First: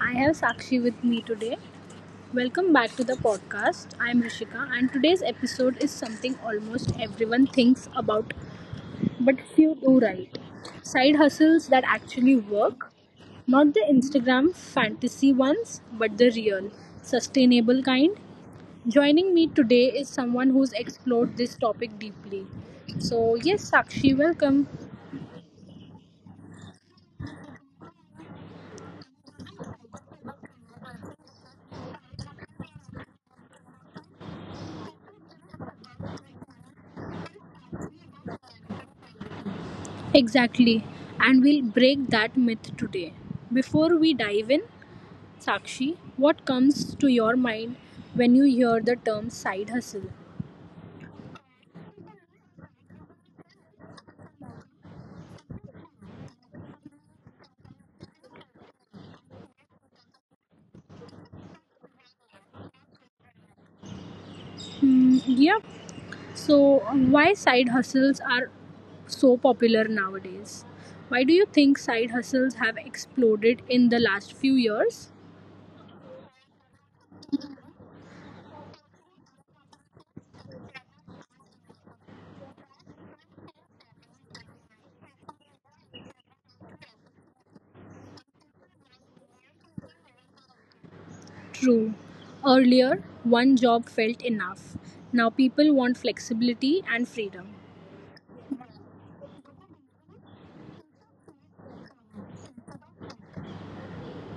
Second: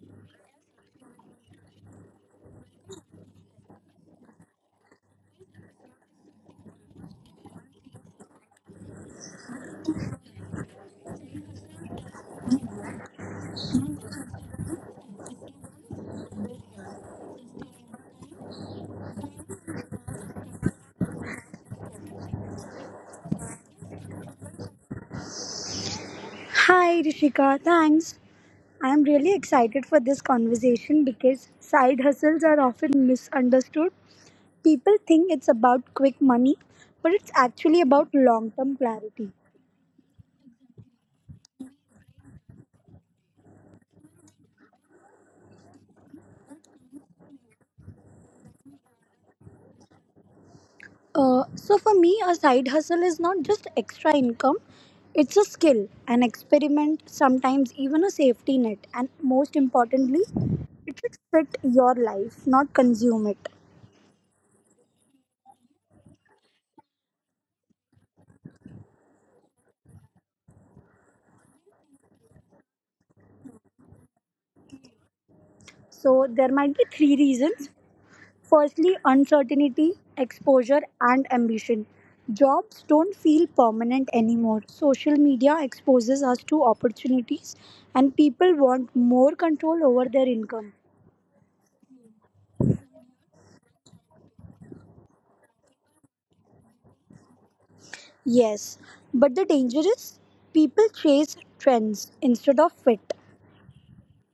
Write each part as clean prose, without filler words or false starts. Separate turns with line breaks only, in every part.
I have Sakshi with me today. Welcome back to the podcast. I'm Rishika, and today's episode is something almost everyone thinks about, but few do right. Side hustles that actually work. Not the Instagram fantasy ones, but the real, sustainable kind. Joining me today is someone who's explored this topic deeply. So, yes, Sakshi, welcome.
Hi, Rishika. Thanks. I am really excited for this conversation because side hustles are often misunderstood. People think it's about quick money, but it's actually about long term clarity.
Exactly. And we'll break that myth today. Before we dive in, Sakshi, what comes to your mind when you hear the term side hustle?
For me, a side hustle is not just extra income, it's a skill, an experiment, sometimes even a safety net, and most importantly, it should fit your life, not consume it.
Hmm. Yeah. So, why side hustles are so popular nowadays? Why do you think side hustles have exploded in the last few years?
So, there might be three reasons. Firstly, uncertainty, exposure, and ambition. Jobs don't feel permanent anymore. Social media exposes us to opportunities, and people want more control over their income.
True. Earlier, one job felt enough. Now people want flexibility and freedom.
Yes, but the danger is people chase trends instead of fit.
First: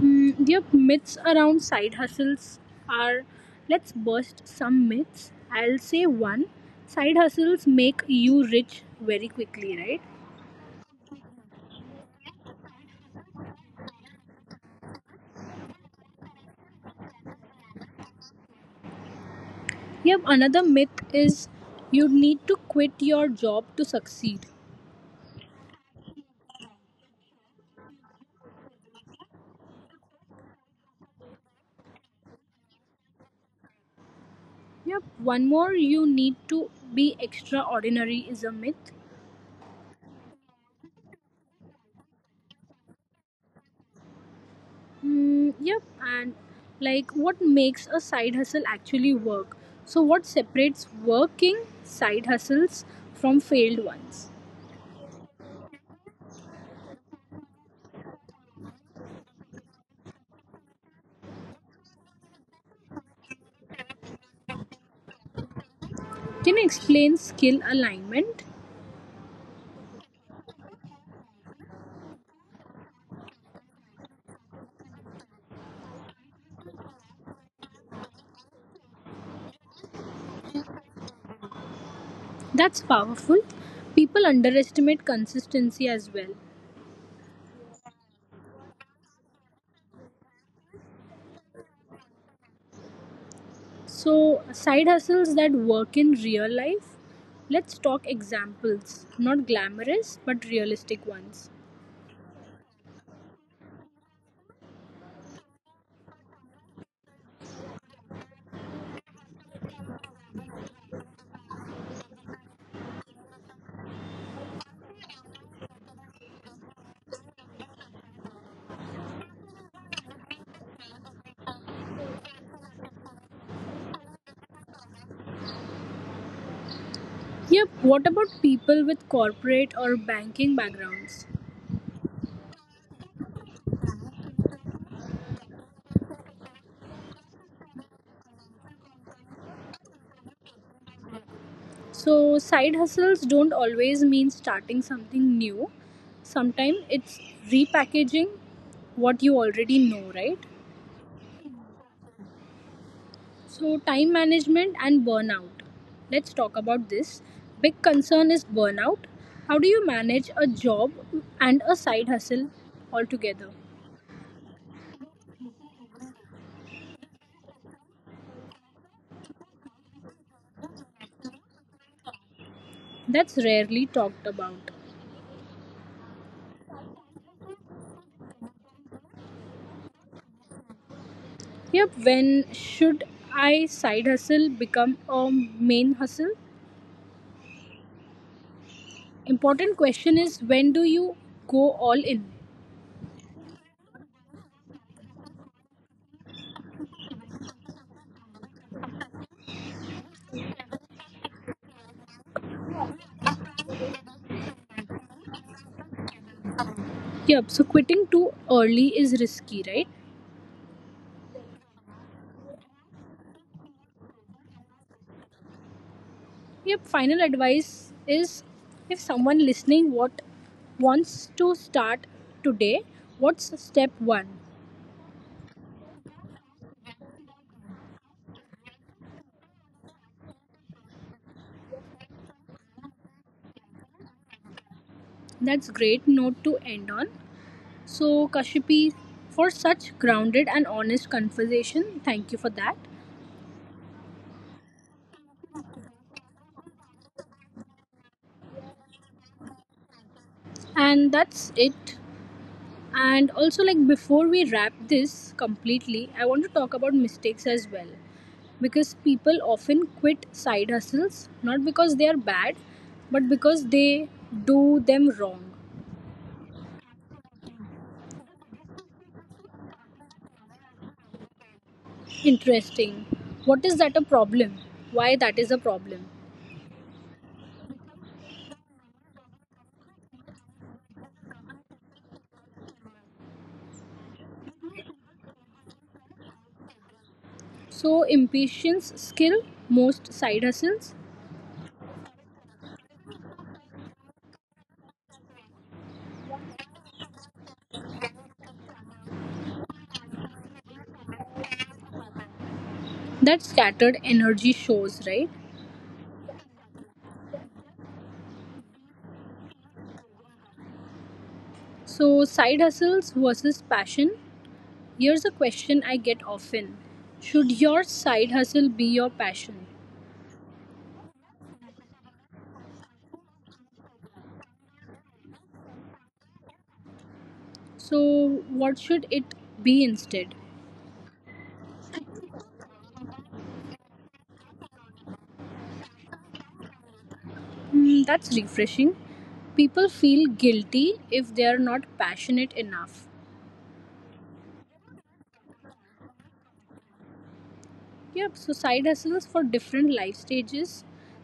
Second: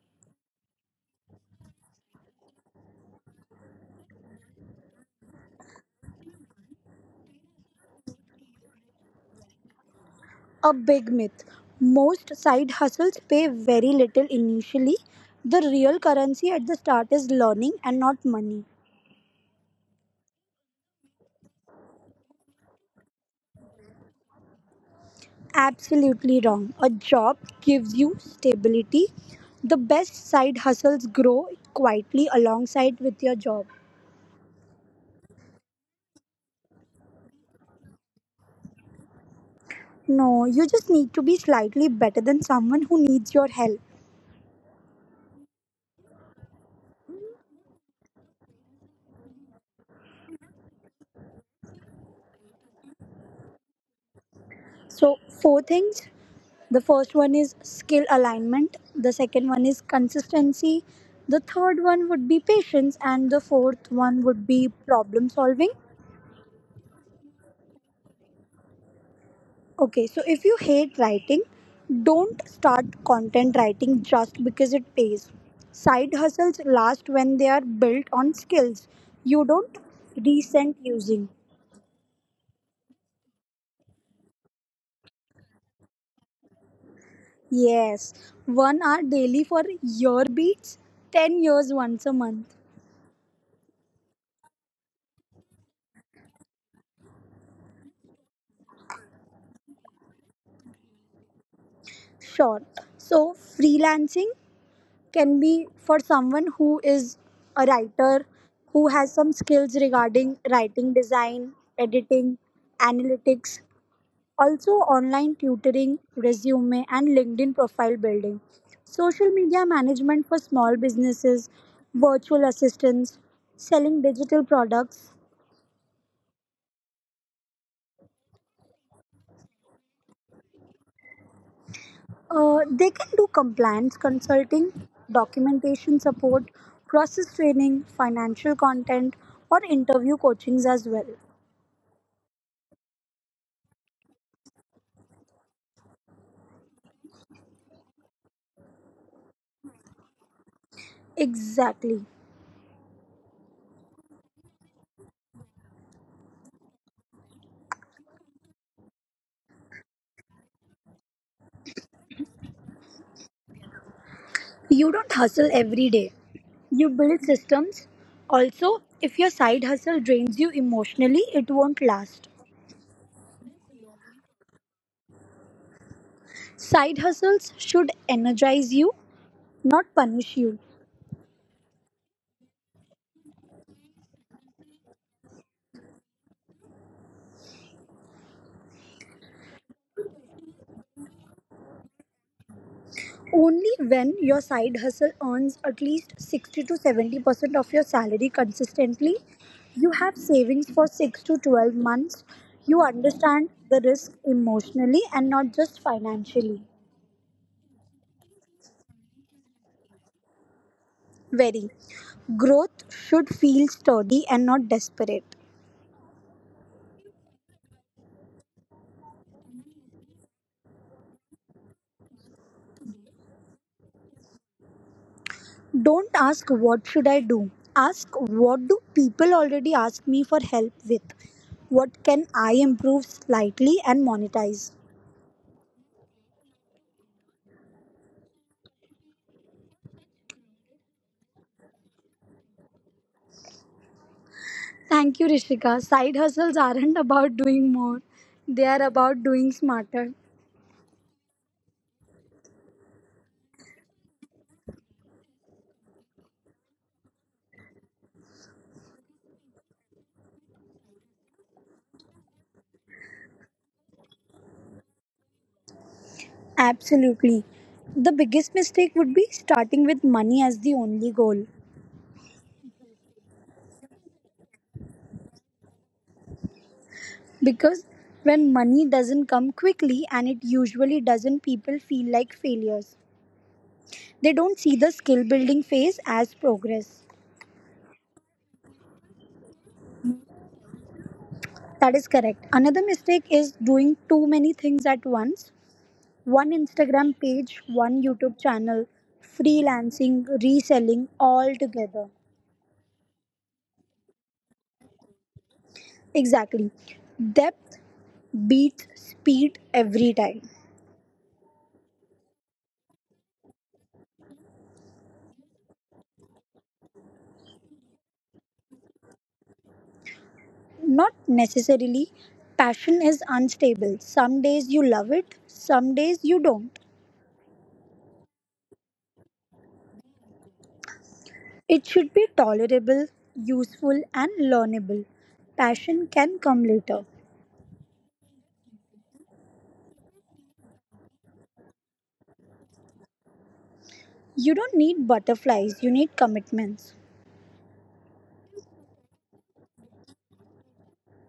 Yep, myths around side hustles are, let's bust some myths. I'll say one, side hustles make you rich very quickly, right?
A big myth. Most side hustles pay very little initially. The real currency at the start is learning and not money.
Yep, another myth is you need to quit your job to succeed.
Absolutely wrong. A job gives you stability. The best side hustles grow quietly alongside with your job.
Yep, one more, you need to be extraordinary is a myth.
No, you just need to be slightly better than someone who needs your help.
Yep, and like, what makes a side hustle actually work? So, what separates working side hustles from failed ones?
So, four things. The first one is skill alignment, the second one is consistency, the third one would be patience, and the fourth one would be problem solving.
Can you explain skill alignment?
Okay, so if you hate writing, don't start content writing just because it pays. Side hustles last when they are built on skills you don't resent using.
That's powerful. People underestimate consistency as well.
Yes, 1 hour daily for year beats, 10 years once a month.
So, side hustles that work in real life. Let's talk examples, not glamorous but realistic ones.
Sure. So, freelancing can be for someone who is a writer, who has some skills regarding writing design, editing, analytics, also online tutoring, resume, and LinkedIn profile building, social media management for small businesses, virtual assistants, selling digital products.
Yep, what about people with corporate or banking backgrounds?
They can do compliance consulting, documentation support, process training, financial content, or interview coachings as well.
So, side hustles don't always mean starting something new. Sometimes it's repackaging what you already know, right?
Exactly.
So, time management and burnout. Let's talk about this. Big concern is burnout. How do you manage a job and a side hustle altogether?
You don't hustle every day. You build systems. Also, if your side hustle drains you emotionally, it won't last.
That's rarely talked about.
Side hustles should energize you, not punish you.
Yep, when should I side hustle become a main hustle? Important question is, when do you go all in?
Only when your side hustle earns at least 60 to 70% of your salary consistently, you have savings for 6 to 12 months, you understand the risk emotionally and not just financially.
Yep, so quitting too early is risky, right?
Very. Growth should feel sturdy and not desperate.
Your final advice is, if someone listening what wants to start today, what's step 1?
Don't ask what should I do. Ask what do people already ask me for help with? What can I improve slightly and monetize?
That's great note to end on. So Kashipi, for such grounded and honest conversation. Thank you for that.
Thank you, Rishika. Side hustles aren't about doing more, they are about doing smarter.
And that's it. And also, like, before we wrap this completely, I want to talk about mistakes as well, because people often quit side hustles not because they are bad but because they do them wrong.
Absolutely. The biggest mistake would be starting with money as the only goal.
Interesting. What is that a problem? Why that is a problem?
Because when money doesn't come quickly, and it usually doesn't, people feel like failures. They don't see the skill building phase as progress.
So impatience, skill, most side hustles,
That is correct. Another mistake is doing too many things at once. One Instagram page, one YouTube channel, freelancing, reselling all together.
that scattered energy shows, right?
Exactly. Depth beats speed every time.
So side hustles versus passion. Here's a question I get often. Should your side hustle be your passion?
Not necessarily. Passion is unstable. Some days you love it, some days you don't.
So what should it be instead?
It should be tolerable, useful, and learnable. Passion can come later.
Hmm, that's refreshing. People feel guilty if they are not passionate enough.
You don't need butterflies, you need commitments.
Yep, so side hustles for different life stages.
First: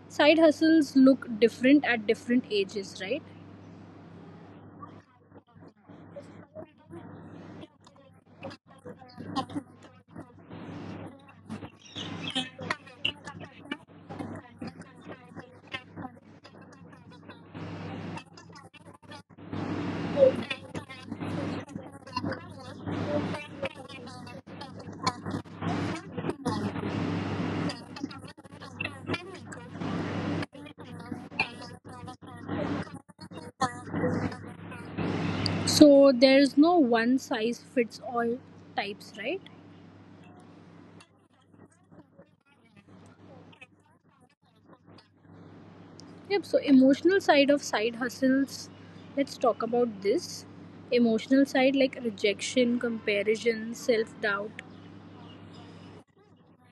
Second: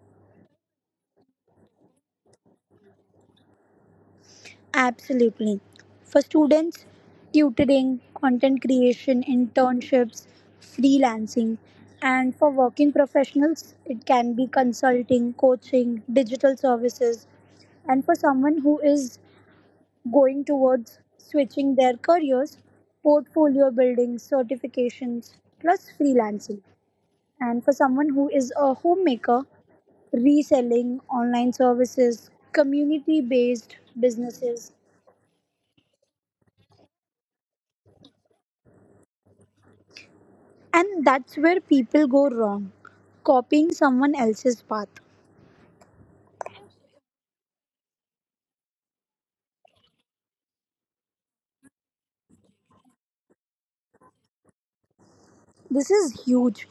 Side hustles look different at different ages, right?
Absolutely. For students, tutoring, content creation, internships, freelancing, and for working professionals, it can be consulting, coaching, digital services. And for someone who is going towards switching their careers, portfolio building, certifications, plus freelancing. And for someone who is a homemaker, reselling, online services, community based businesses.
So there's no one size fits all types, right?
And that's where people go wrong, copying someone else's path.
Yep, so emotional side of side hustles, let's talk about this. Emotional side like rejection, comparison, self doubt,
This is huge.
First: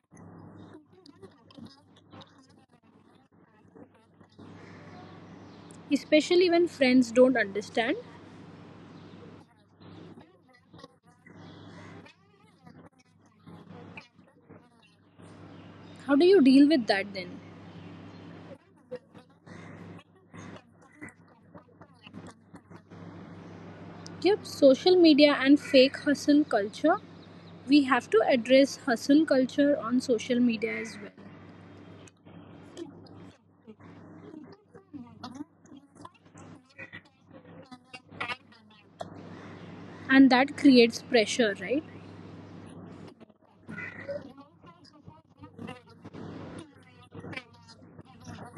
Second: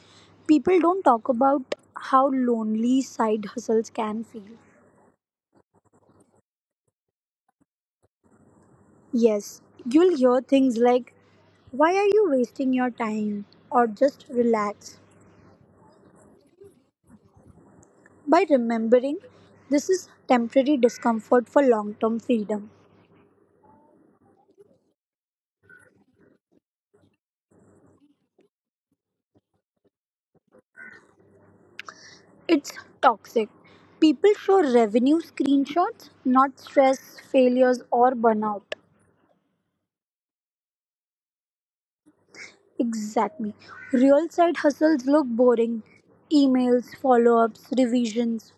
People don't talk about how lonely side hustles can feel.
especially when friends don't understand.
Yes, you'll hear things like, why are you wasting your time? Or just relax.
How do you deal with that then?
By remembering this is temporary discomfort for long term freedom,
Yep, social media and fake hustle culture, we have to address hustle culture on social media as well.
it's toxic. People show revenue screenshots, not stress, failures, or burnout.
And that creates pressure, right?
Exactly. Real side hustles look boring. Emails, follow ups, revisions,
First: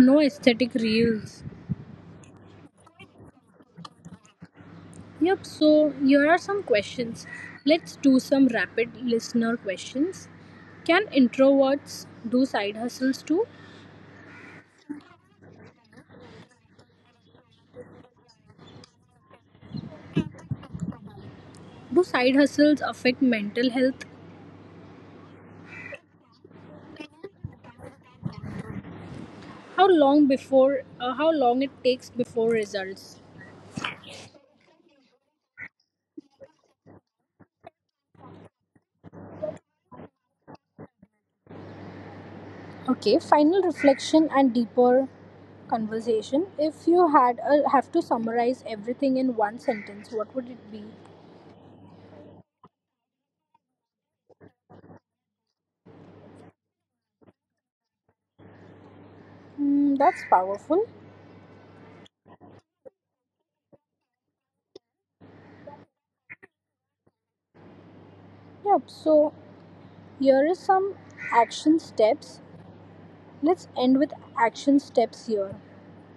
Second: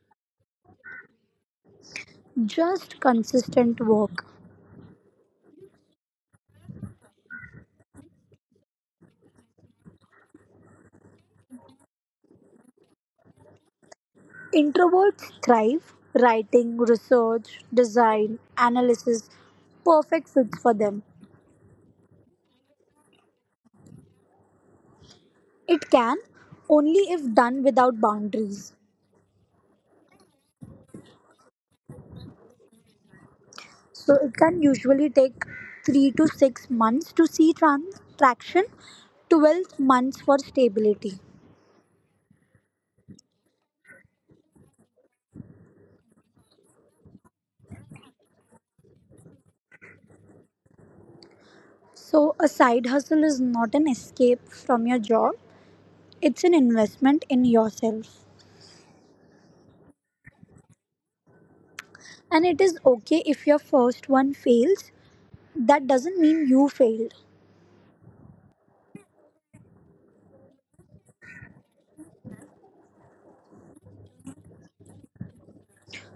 No aesthetic reels.
just consistent work.
Yep, so here are some questions. Let's do some rapid listener questions. Can introverts do side hustles too?
Introverts thrive. Writing, research, design, analysis, perfect fits for them.
Do side hustles affect mental health?
It can only if done without boundaries.
How long before how long it takes before results?
So it can usually take 3 to 6 months to see traction, 12 months for stability.
Okay, final reflection and deeper conversation. If you had a, have to summarize everything in one sentence, what would it be?
So, a side hustle is not an escape from your job, it's an investment in yourself.
Hmm, that's powerful.
And it is okay if your first one fails. That doesn't mean you failed.
Yep. So here is some action steps. Let's end with action steps here.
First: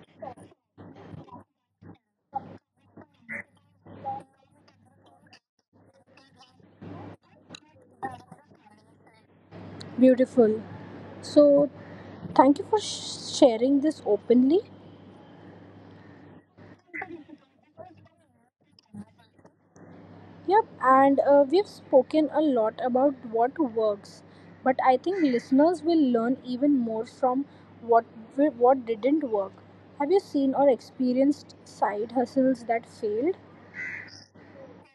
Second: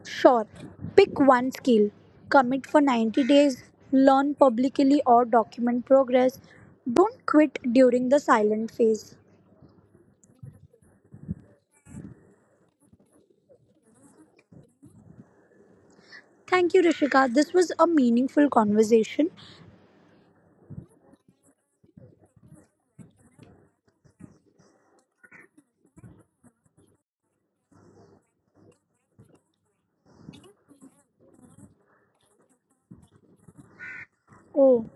Sure, pick one skill, commit for 90 days, learn publicly or document progress. Don't quit during the silent phase.
Beautiful. So thank you for sharing this openly.
Thank you, Rishika. This was a meaningful conversation.
Yep, and we've spoken a lot about what works, but I think listeners will learn even more from what what didn't work. Have you seen or experienced side hustles that failed?
Oh,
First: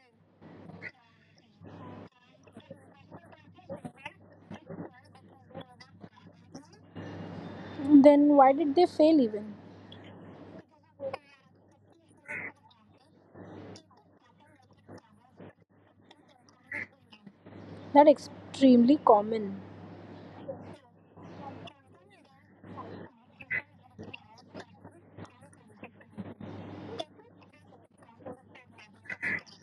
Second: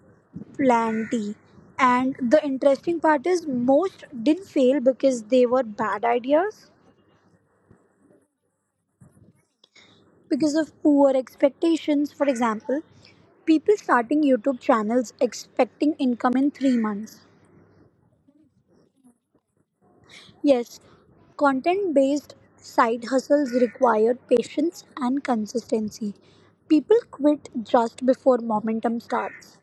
plenty. And the interesting part is, most didn't fail because they were bad ideas.
Then why did they fail even?
Because of poor expectations. For example, people starting YouTube channels expecting income in 3 months.
That extremely common.
Yes, content based side hustles require patience and consistency. People quit just before momentum starts.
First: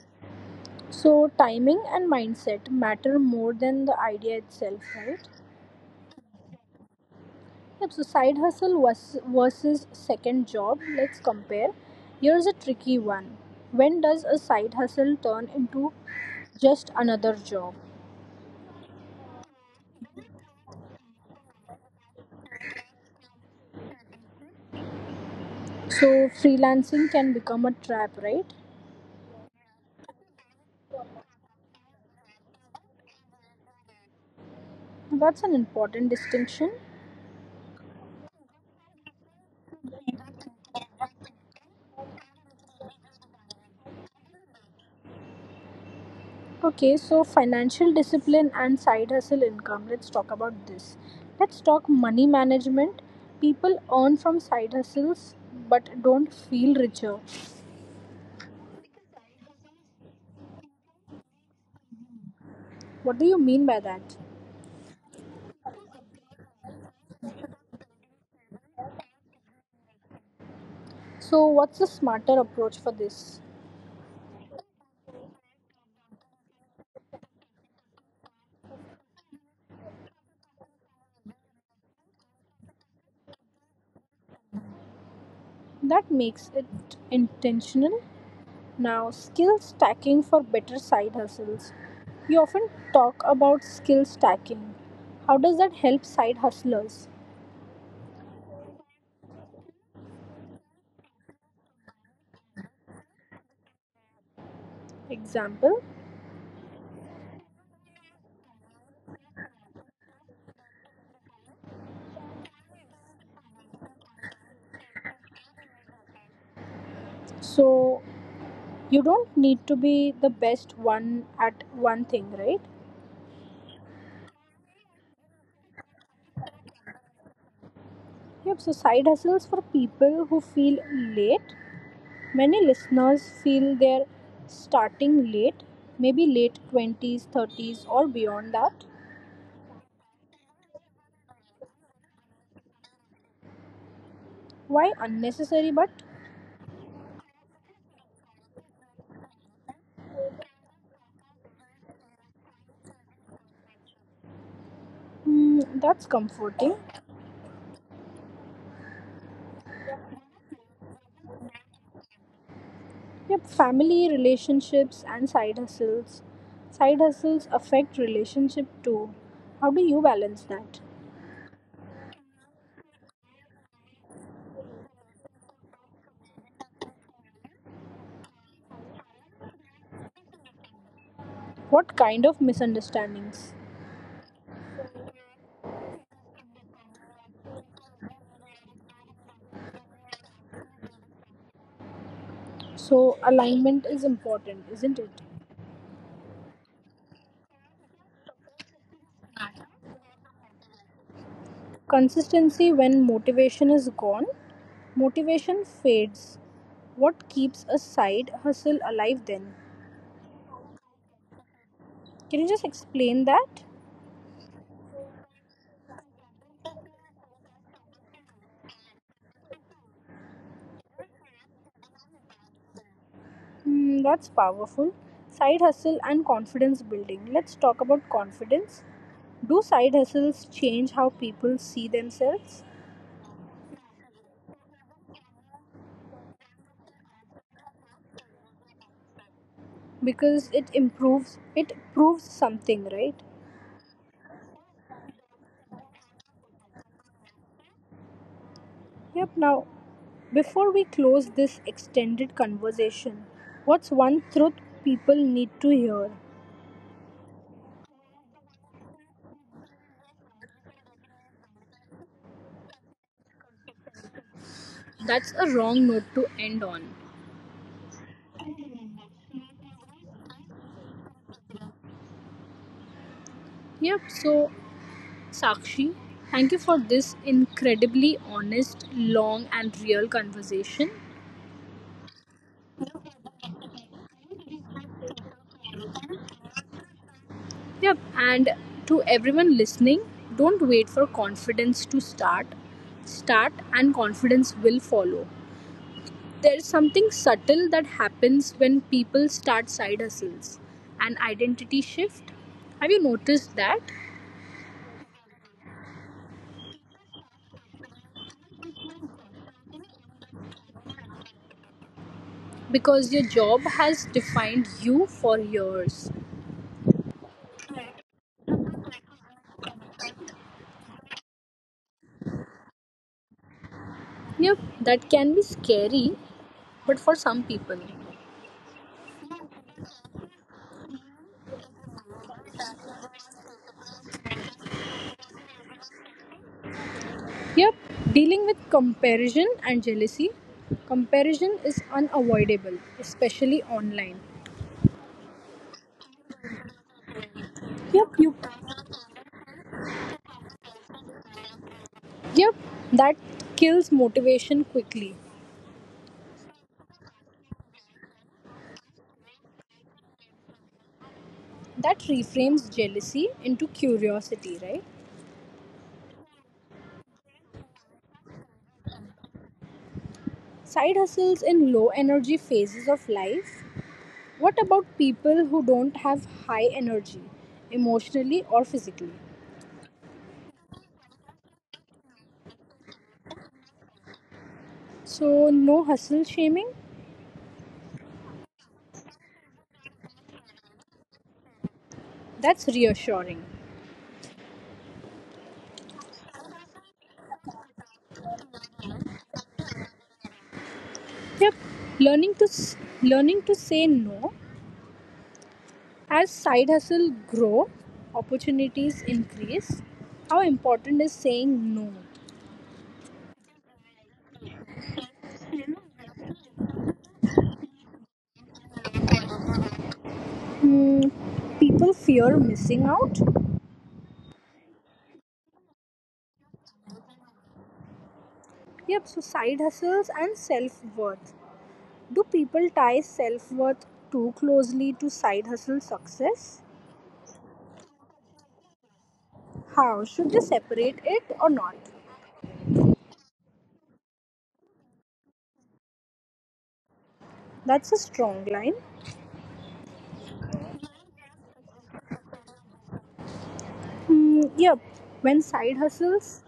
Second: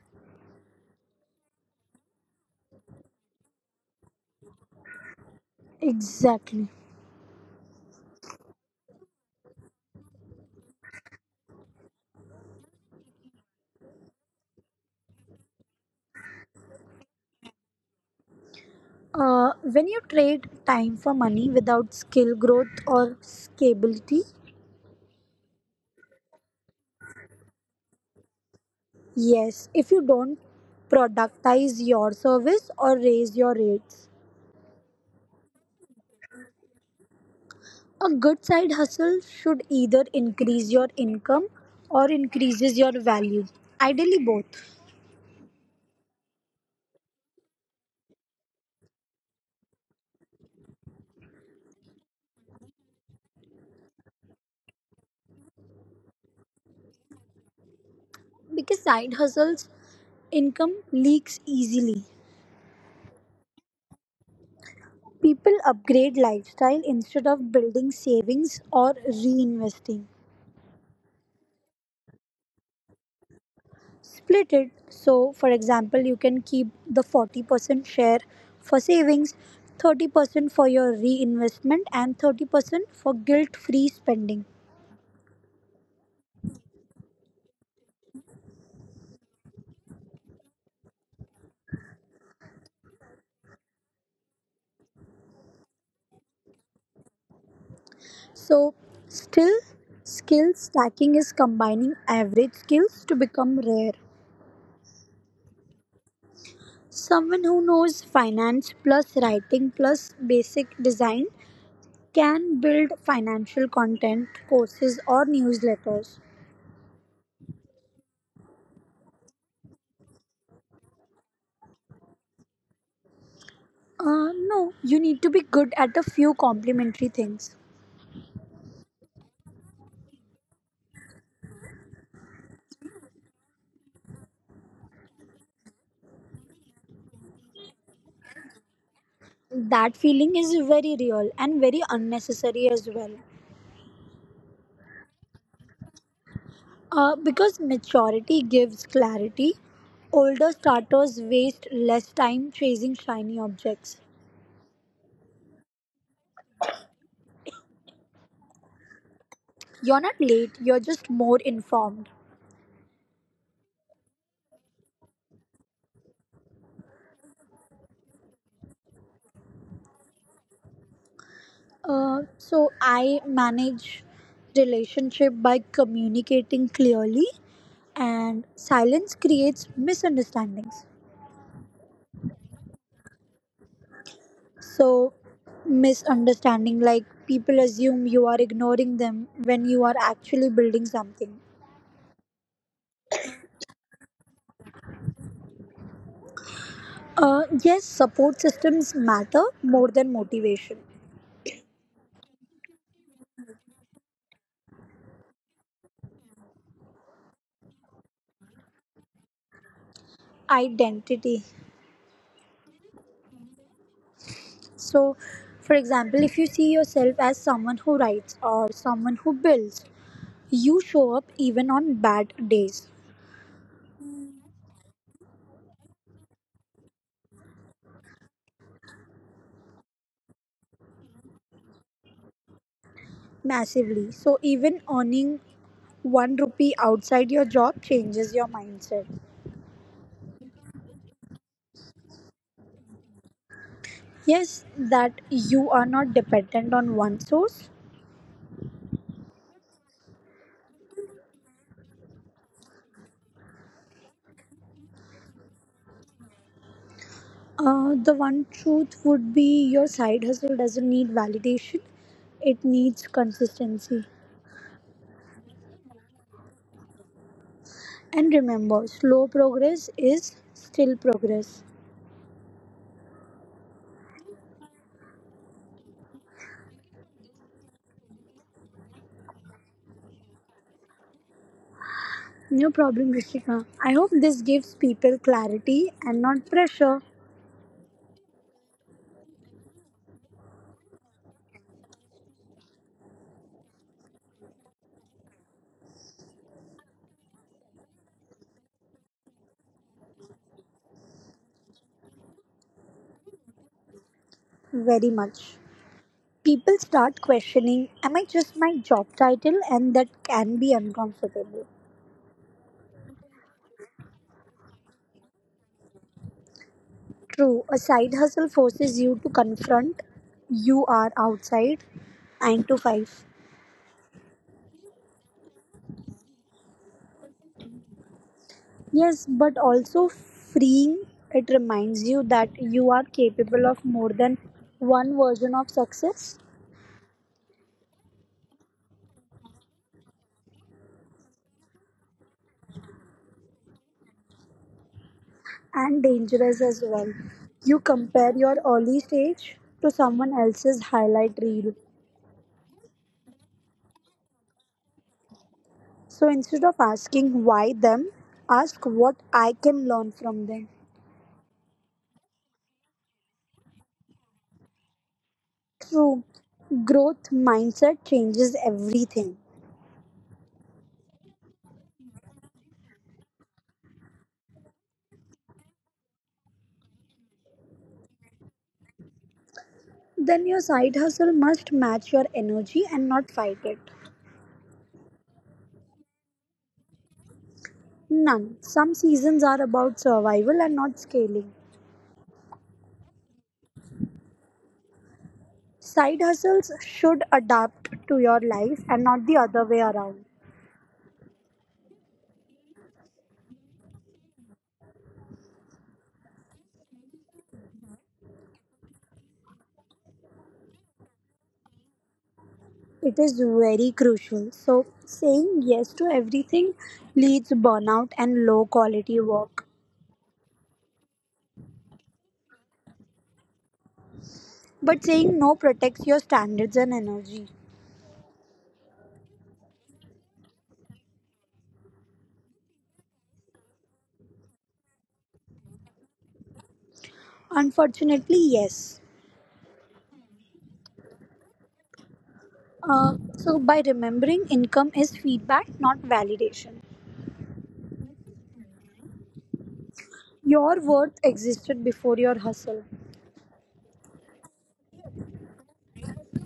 So timing and mindset matter more than the idea itself, right?
Exactly.
Yep, so side versus second job, let's compare. Here's a tricky one. When does a side hustle turn into just another job?
When you trade time for money without skill growth or scalability,
So, freelancing can become a trap, right?
yes, if you don't productize your service or raise your rates.
That's an important distinction.
A good side hustle should either increase your income or increases your value. Ideally both.
Okay, so financial discipline and side hustle income. Let's talk about this. Let's talk money management. People earn from side hustles but don't feel richer.
Because side hustles income leaks easily.
What do you mean by that?
People upgrade lifestyle instead of building savings or reinvesting.
So, what's the smarter approach for this?
Split it so for example you can keep the 40% share for savings, 30% for your reinvestment and 30% for guilt-free spending.
That makes it intentional. Now, skill stacking for better side hustles. You often talk about skill stacking. How does that help side hustlers?
So, still skill stacking is combining average skills to become rare.
Example.
Someone who knows finance plus writing plus basic design can build financial content, courses, or newsletters.
So, you don't need to be the best one at one thing, right?
No, you need to be good at a few complementary things.
Yep, so side hustles for people who feel late. Many listeners feel they're starting late, maybe late 20s, 30s, or beyond that.
That feeling is very real and very unnecessary as well.
Why unnecessary but
Because maturity gives clarity, older starters waste less time chasing shiny objects.
Mm, that's comforting.
You're not late, you're just more informed.
Yep, family relationships and side hustles. Side hustles affect relationship too. How do you balance that?
So I manage relationship by communicating clearly and silence creates misunderstandings.
What kind of misunderstandings?
So misunderstanding like people assume you are ignoring them when you are actually building something.
So, alignment is important, isn't it?
Yes, support systems matter more than motivation.
Consistency when motivation is gone. Motivation fades. What keeps a side hustle alive then?
Identity.
Can you just explain that?
So, for example, if you see yourself as someone who writes or someone who builds, you show up even on bad days.
Hmm, that's powerful. Side hustle and confidence building. Let's talk about confidence. Do side hustles change how people see themselves?
Massively. So, even earning one rupee outside your job changes your mindset.
Because it improves, it proves something, right?
Yes, that you are not dependent on one source.
Yep, now, before we close this extended conversation, what's one truth people need to hear?
The one truth would be your side hustle doesn't need validation, it needs consistency.
That's a wrong note to end on.
And remember, slow progress is still progress.
Yep, so Sakshi, thank you for this incredibly honest, long, and real conversation.
No problem, Rishika. I hope this gives people clarity and not pressure.
Yep. And to everyone listening, don't wait for confidence to start. Start and confidence will follow. There's something subtle that happens when people start side hustles, an identity shift. Have you noticed that?
Very much. People start questioning, am I just my job title? And that can be uncomfortable.
Because your job has defined you for years.
True, a side hustle forces you to confront you are outside 9 to 5.
Yep, that can be scary, but for some people.
Yes, but also freeing, it reminds you that you are capable of more than one version of success.
Yep, dealing with comparison and jealousy. Comparison is unavoidable, especially online.
And dangerous as well. You
Yep, yep,
compare your early stage to someone else's highlight reel.
yep. That kills motivation quickly.
So instead of asking why them, ask what I can learn from them.
That reframes jealousy into curiosity, right?
True, growth mindset changes everything.
Side hustles in low energy phases of life. What about people who don't have high energy, emotionally or physically?
Then your side hustle must match your energy and not fight it.
So no hustle shaming.
None. Some seasons are about survival and not scaling.
That's reassuring.
Side hustles should adapt to your life and not the other way around.
Yep, learning to s- learning to say no as side hustle grow, opportunities increase. How important is saying no?
It is very crucial. So, saying yes to everything leads burnout and low quality work.
Hmm, people fear missing out.
But saying no protects your standards and energy.
Yep, so side hustles and self worth. Do people tie self worth too closely to side hustle success?
Unfortunately, yes.
How should they separate it or not?
So, by remembering income is feedback, not validation.
That's a strong line.
Your worth existed before your hustle.
Hmm, yep, when side hustles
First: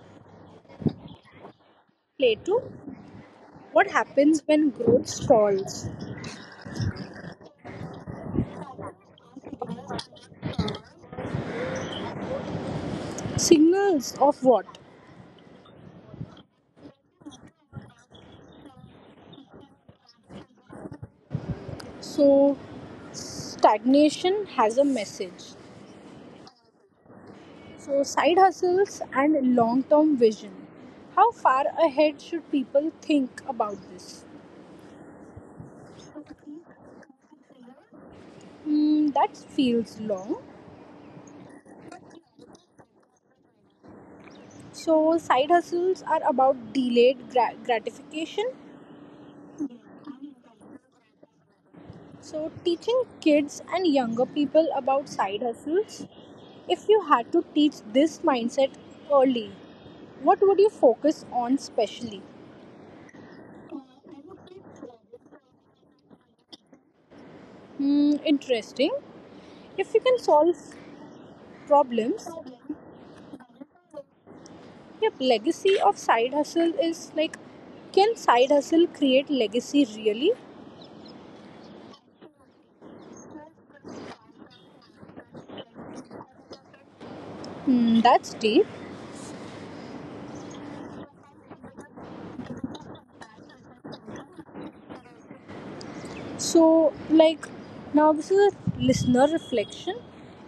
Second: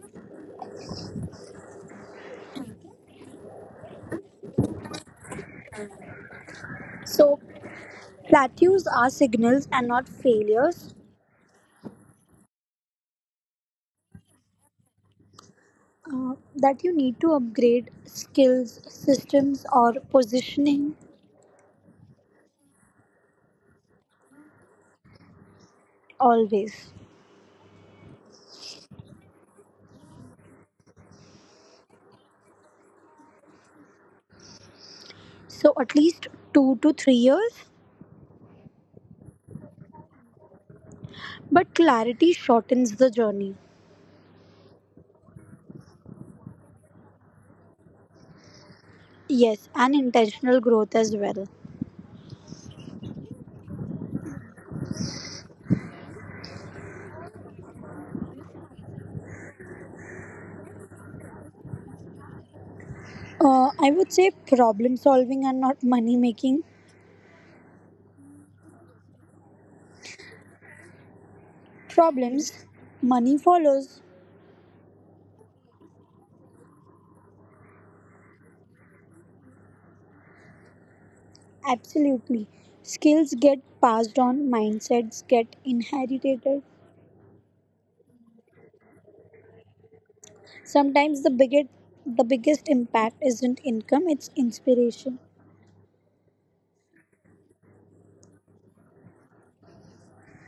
play to, what happens when growth stalls?
So, plateaus are signals and not failures.
Signals of what?
That you need to upgrade skills, systems, or positioning
So, stagnation has a message.
always.
So, side hustles and long term vision. How far ahead should people think about this?
So at least 2 to 3 years.
Hmm, that feels long.
But clarity shortens the journey.
So, side hustles are about delayed gratification.
Yes, and intentional growth as well.
So, teaching kids and younger people about side hustles. If you had to teach this mindset early, what would you focus on specially?
I would say problem solving and not money making.
Hmm, interesting. If you can solve problems,
Problems, money follows.
Yep, legacy of side hustle is like, can side hustle create legacy really?
Absolutely. Skills get passed on, mindsets get inherited.
Hmm, that's deep.
Sometimes the biggest impact isn't income, it's inspiration.
So, like, now this is a listener reflection.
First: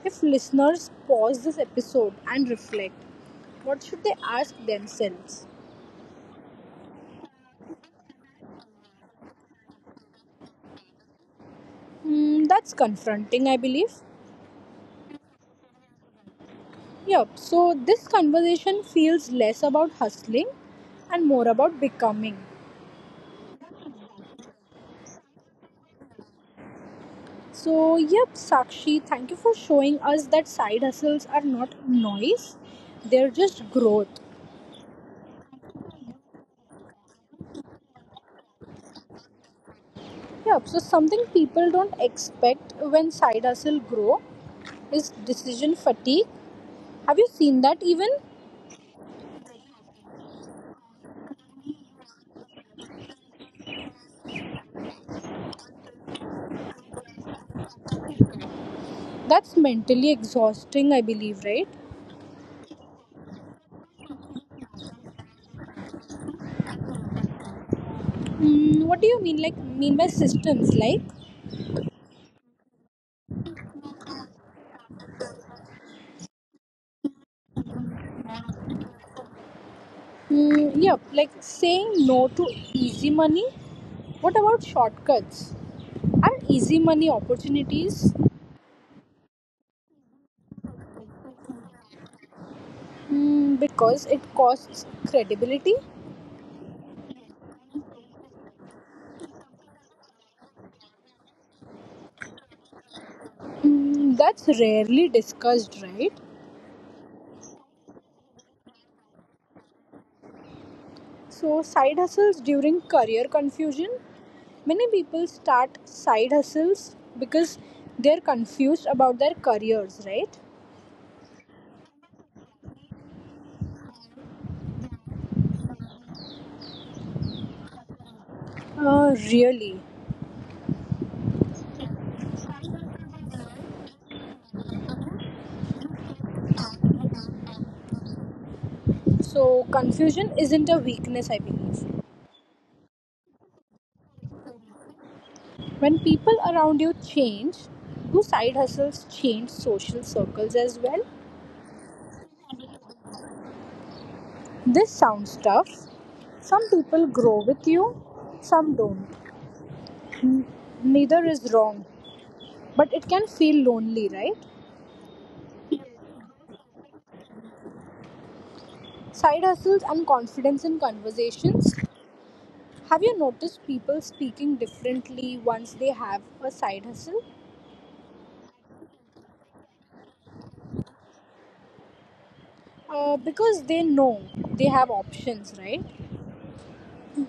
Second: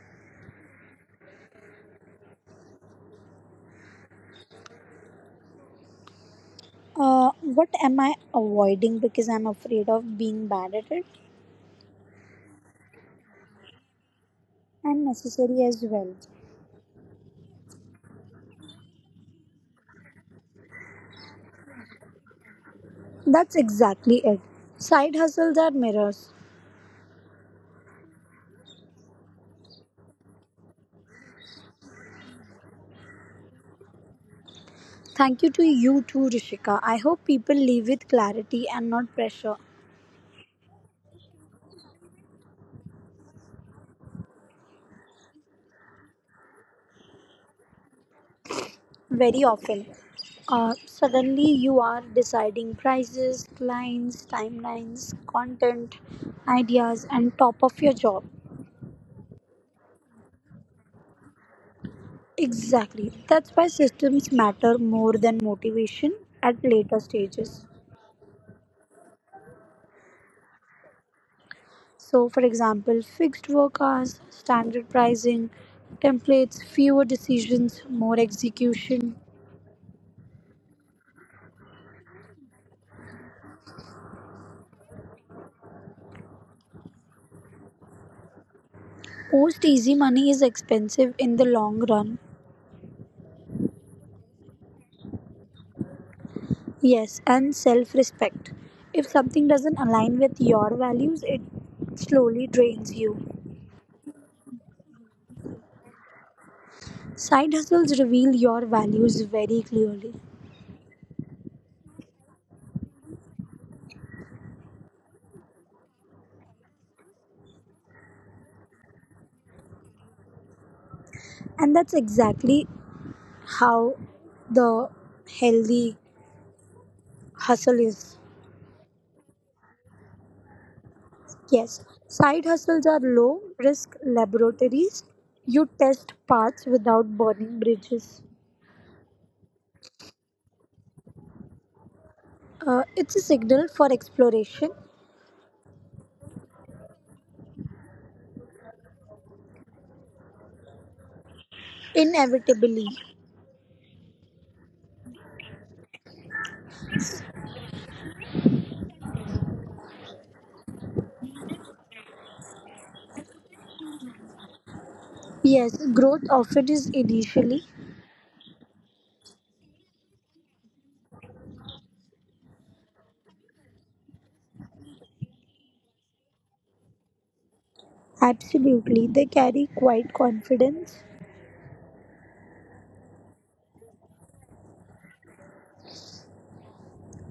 If listeners pause this episode and reflect, what should they ask themselves?
What am I avoiding because I'm afraid of being bad at it?
Hmm, that's confronting, I believe.
And necessary as well.
Yep, so this conversation feels less about hustling and more about becoming.
That's exactly it. Side hustles are mirrors.
So, yep, Sakshi, thank you for showing us that side hustles are not noise, they're just growth.
Thank you to you too, Rishika. I hope people leave with clarity and not pressure.
Yep, so something people don't expect when side hustle grow is decision fatigue. Have you seen that even?
Very often, suddenly you are deciding prices, clients, timelines, content, ideas, and top of your job.
That's mentally exhausting, I believe, right?
Exactly. That's why systems matter more than motivation at later stages.
Mm, what do you mean by systems like?
So, for example, fixed work hours, standard pricing, templates, fewer decisions, more execution.
Yep, like saying no to easy money. What about shortcuts? Are easy money opportunities?
Post easy money is expensive in the long run.
Mm, because it costs credibility.
Yes, and self respect. If something doesn't align with your values, it slowly drains you.
Mm, that's rarely discussed, right?
Side hustles reveal your values very clearly.
So, side hustles during career confusion. Many people start side hustles because they're confused about their careers, right?
And that's exactly how the healthy hustle is.
Really.
Yes, side hustles are low risk laboratories. You test paths without burning bridges.
So, confusion isn't a weakness, I believe.
It's a signal for exploration,
When people around you change, do side hustles change social circles as well?
inevitably.
This sounds tough. Some people grow with you, some don't. Neither is wrong, but it can feel lonely, right?
Yes, growth often is initially.
Side hustles and confidence in conversations. Have you noticed people speaking differently once they have a side hustle?
Absolutely, they carry quite confidence.
Because they know they have options, right?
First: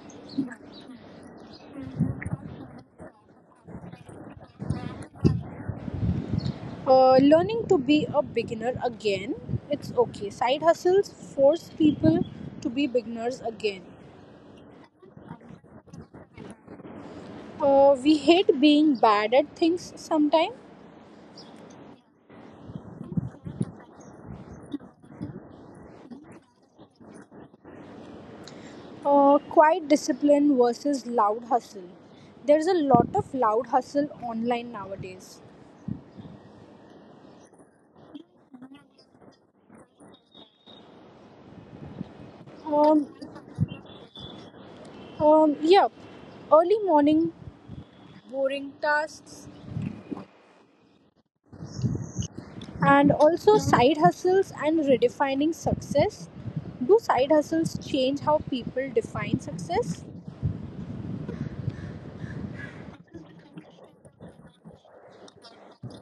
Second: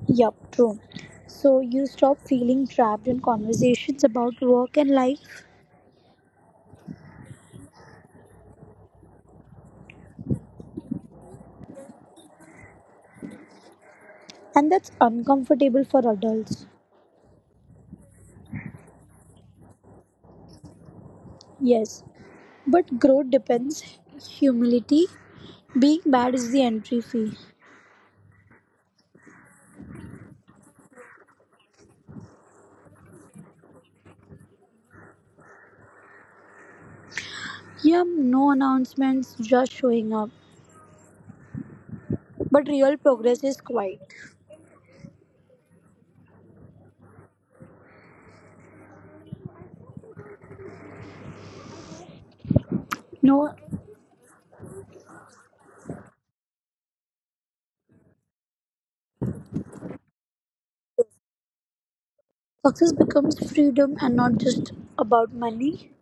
Yup, true. So you stop feeling trapped in conversations about work and life,
Learning to be a beginner again, it's okay. Side hustles force people to be beginners again.
and that's uncomfortable for adults.
We hate being bad at things sometimes.
Yes, but growth depends humility. Being bad is the entry fee.
Quiet discipline versus loud hustle. There's a lot of loud hustle online nowadays.
Yep, no announcements, just showing up. But real
Um,
progress is quiet.
yeah, early morning, boring tasks, and
No,
also side hustles and redefining success. Do side hustles change how people define success?
success becomes freedom and not just about money.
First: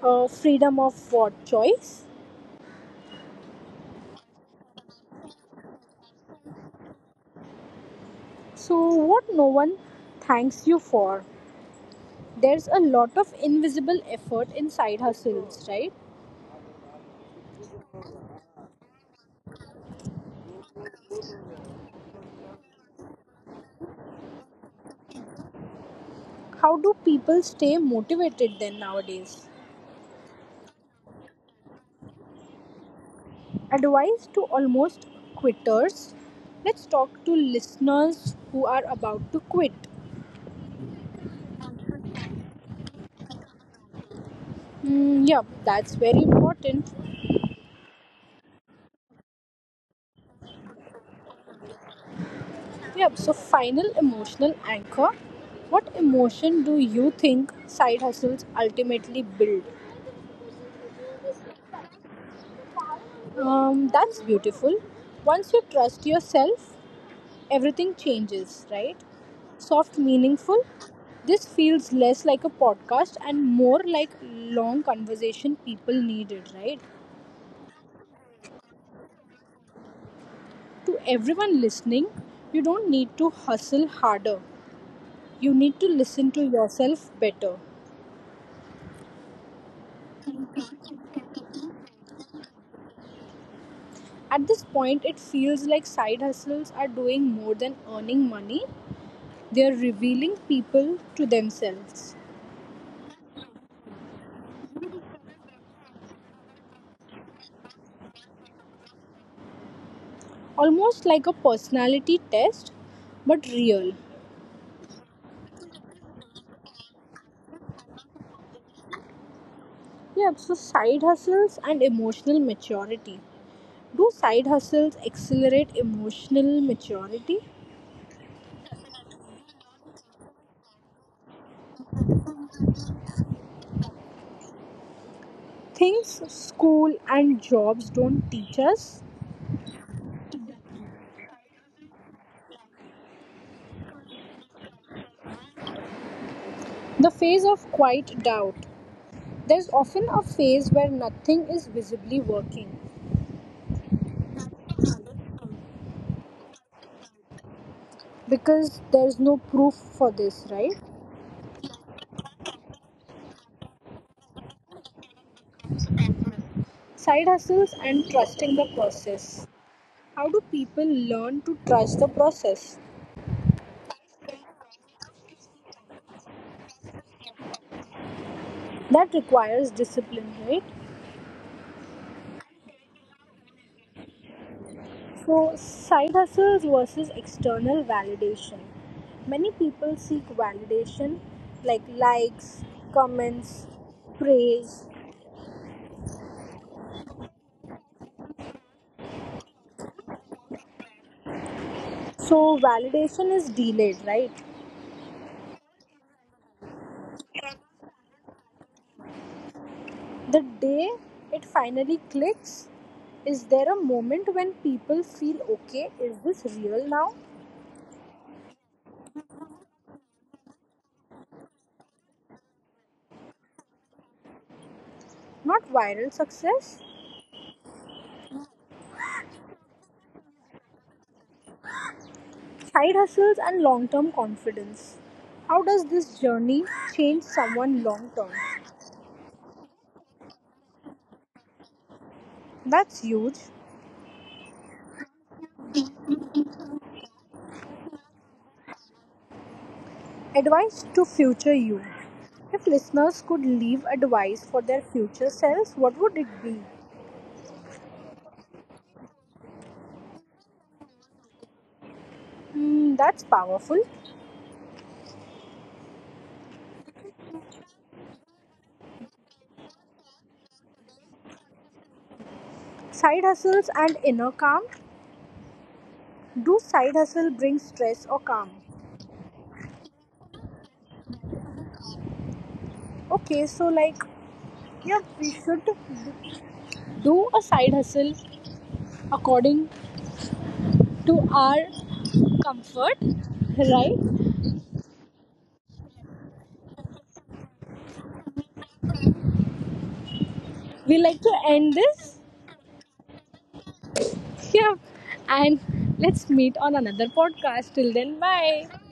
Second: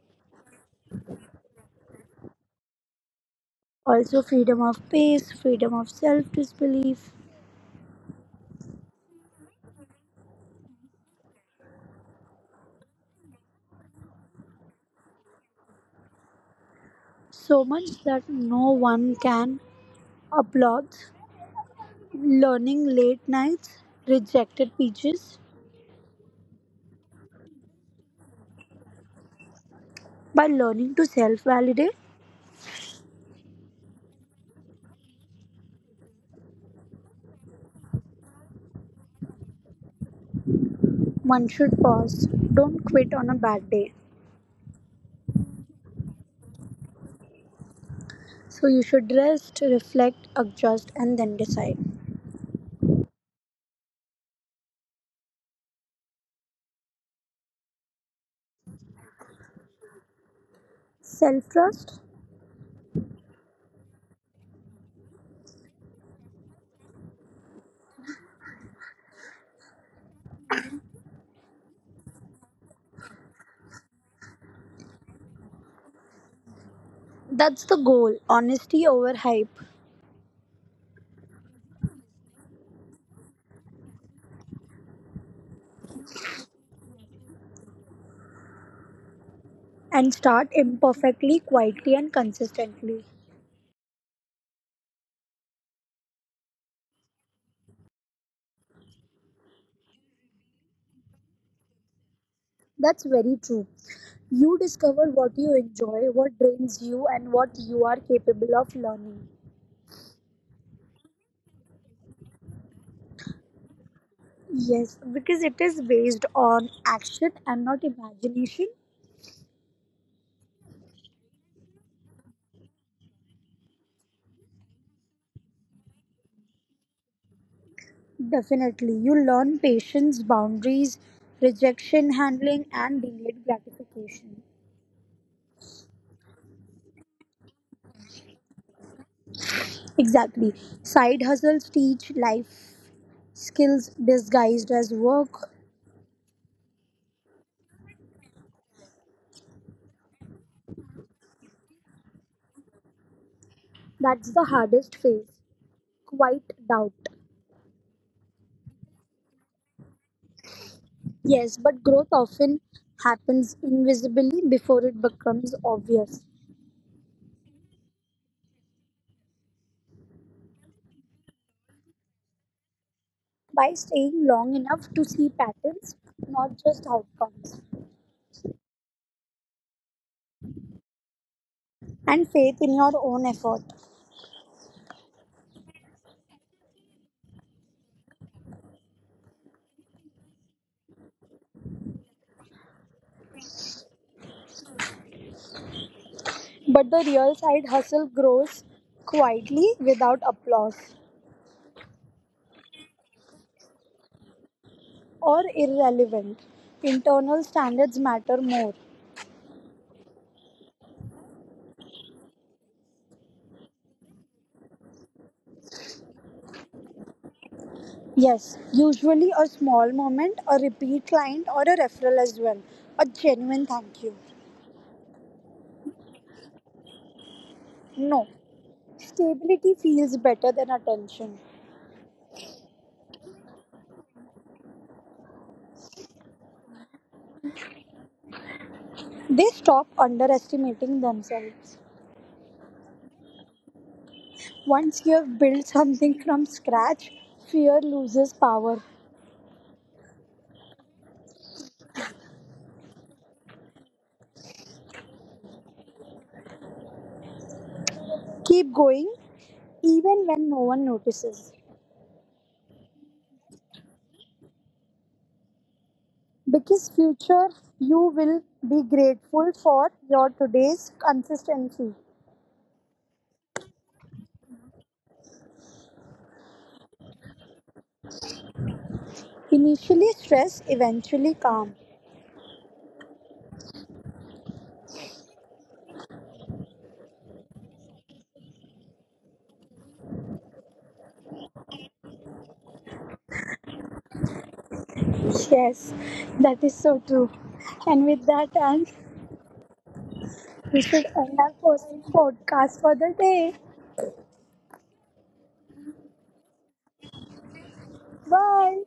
Freedom of what choice?
Also, freedom of pace, freedom of self disbelief.
So, what no one thanks you for? There's a lot of invisible effort in side hustles, right?
So much that no one can applaud. Learning late nights, rejected pitches.
How do people stay motivated then nowadays?
By learning to self validate,
Advice to almost quitters. Let's talk to listeners who are about to quit.
one should pause. Don't quit on a bad day.
Mm, yeah, that's very important.
So, you should rest, reflect, adjust, and then decide.
Yeah, so final emotional anchor. What emotion do you think side hustles ultimately build?
Self trust.
That's beautiful. Once you trust yourself, everything changes, right? Soft, meaningful. This feels less like a podcast and more like long conversation people needed, right?
That's the goal, honesty over hype
To everyone listening, you don't need to hustle harder. You need to listen to yourself better.
and start imperfectly, quietly, and consistently.
At this point, it feels like side hustles are doing more than earning money. They are revealing people to themselves.
That's very true. You discover what you enjoy, what drains you, and what you are capable of learning.
Almost like a personality test, but real.
Yes, because it is based on action and not imagination.
Yeah, so side hustles and emotional maturity. Do side hustles accelerate emotional maturity?
Definitely. You learn patience, boundaries, rejection handling, and delayed gratification.
Things school and jobs don't teach us.
Exactly. Side hustles teach life skills disguised as work.
The phase of quiet doubt. There's often a phase where nothing is visibly working
That's the hardest phase, quite doubt.
because there's no proof for this, right?
Yes, but growth often happens invisibly before it becomes obvious.
Side hustles and trusting the process. How do people learn to trust the process?
By staying long enough to see patterns, not just outcomes,
That requires discipline, right?
and faith in your own effort.
So, side hustles versus external validation. Many people seek validation like likes, comments, praise.
But the real side hustle grows quietly without applause
So, validation is delayed, right?
or irrelevant. Internal standards matter more.
The day it finally clicks, is there a moment when people feel okay, is this real now?
Yes, usually a small moment, a repeat client, or a referral as well. A genuine thank you.
Not viral success?
No, stability feels better than attention.
Side hustles and long term confidence. How does this journey change someone long term?
They stop underestimating themselves.
That's huge.
Once you have built something from scratch, fear loses power.
Advice to future you. If listeners could leave advice for their future selves, what would it be?
Keep going even when no one notices.
Hmm, that's powerful.
Because future you will be grateful for your today's consistency.
Side hustles and inner calm. Do side hustle bring stress or calm?
Initially stress, eventually calm.
Okay, so like, yeah, we should do a side hustle according to our comfort, right?
Yes, that is so true. And with that end, we
We
should
like to
end our
end this.
podcast for the day.
Yeah, and let's meet on another podcast. Till then, bye.
Bye.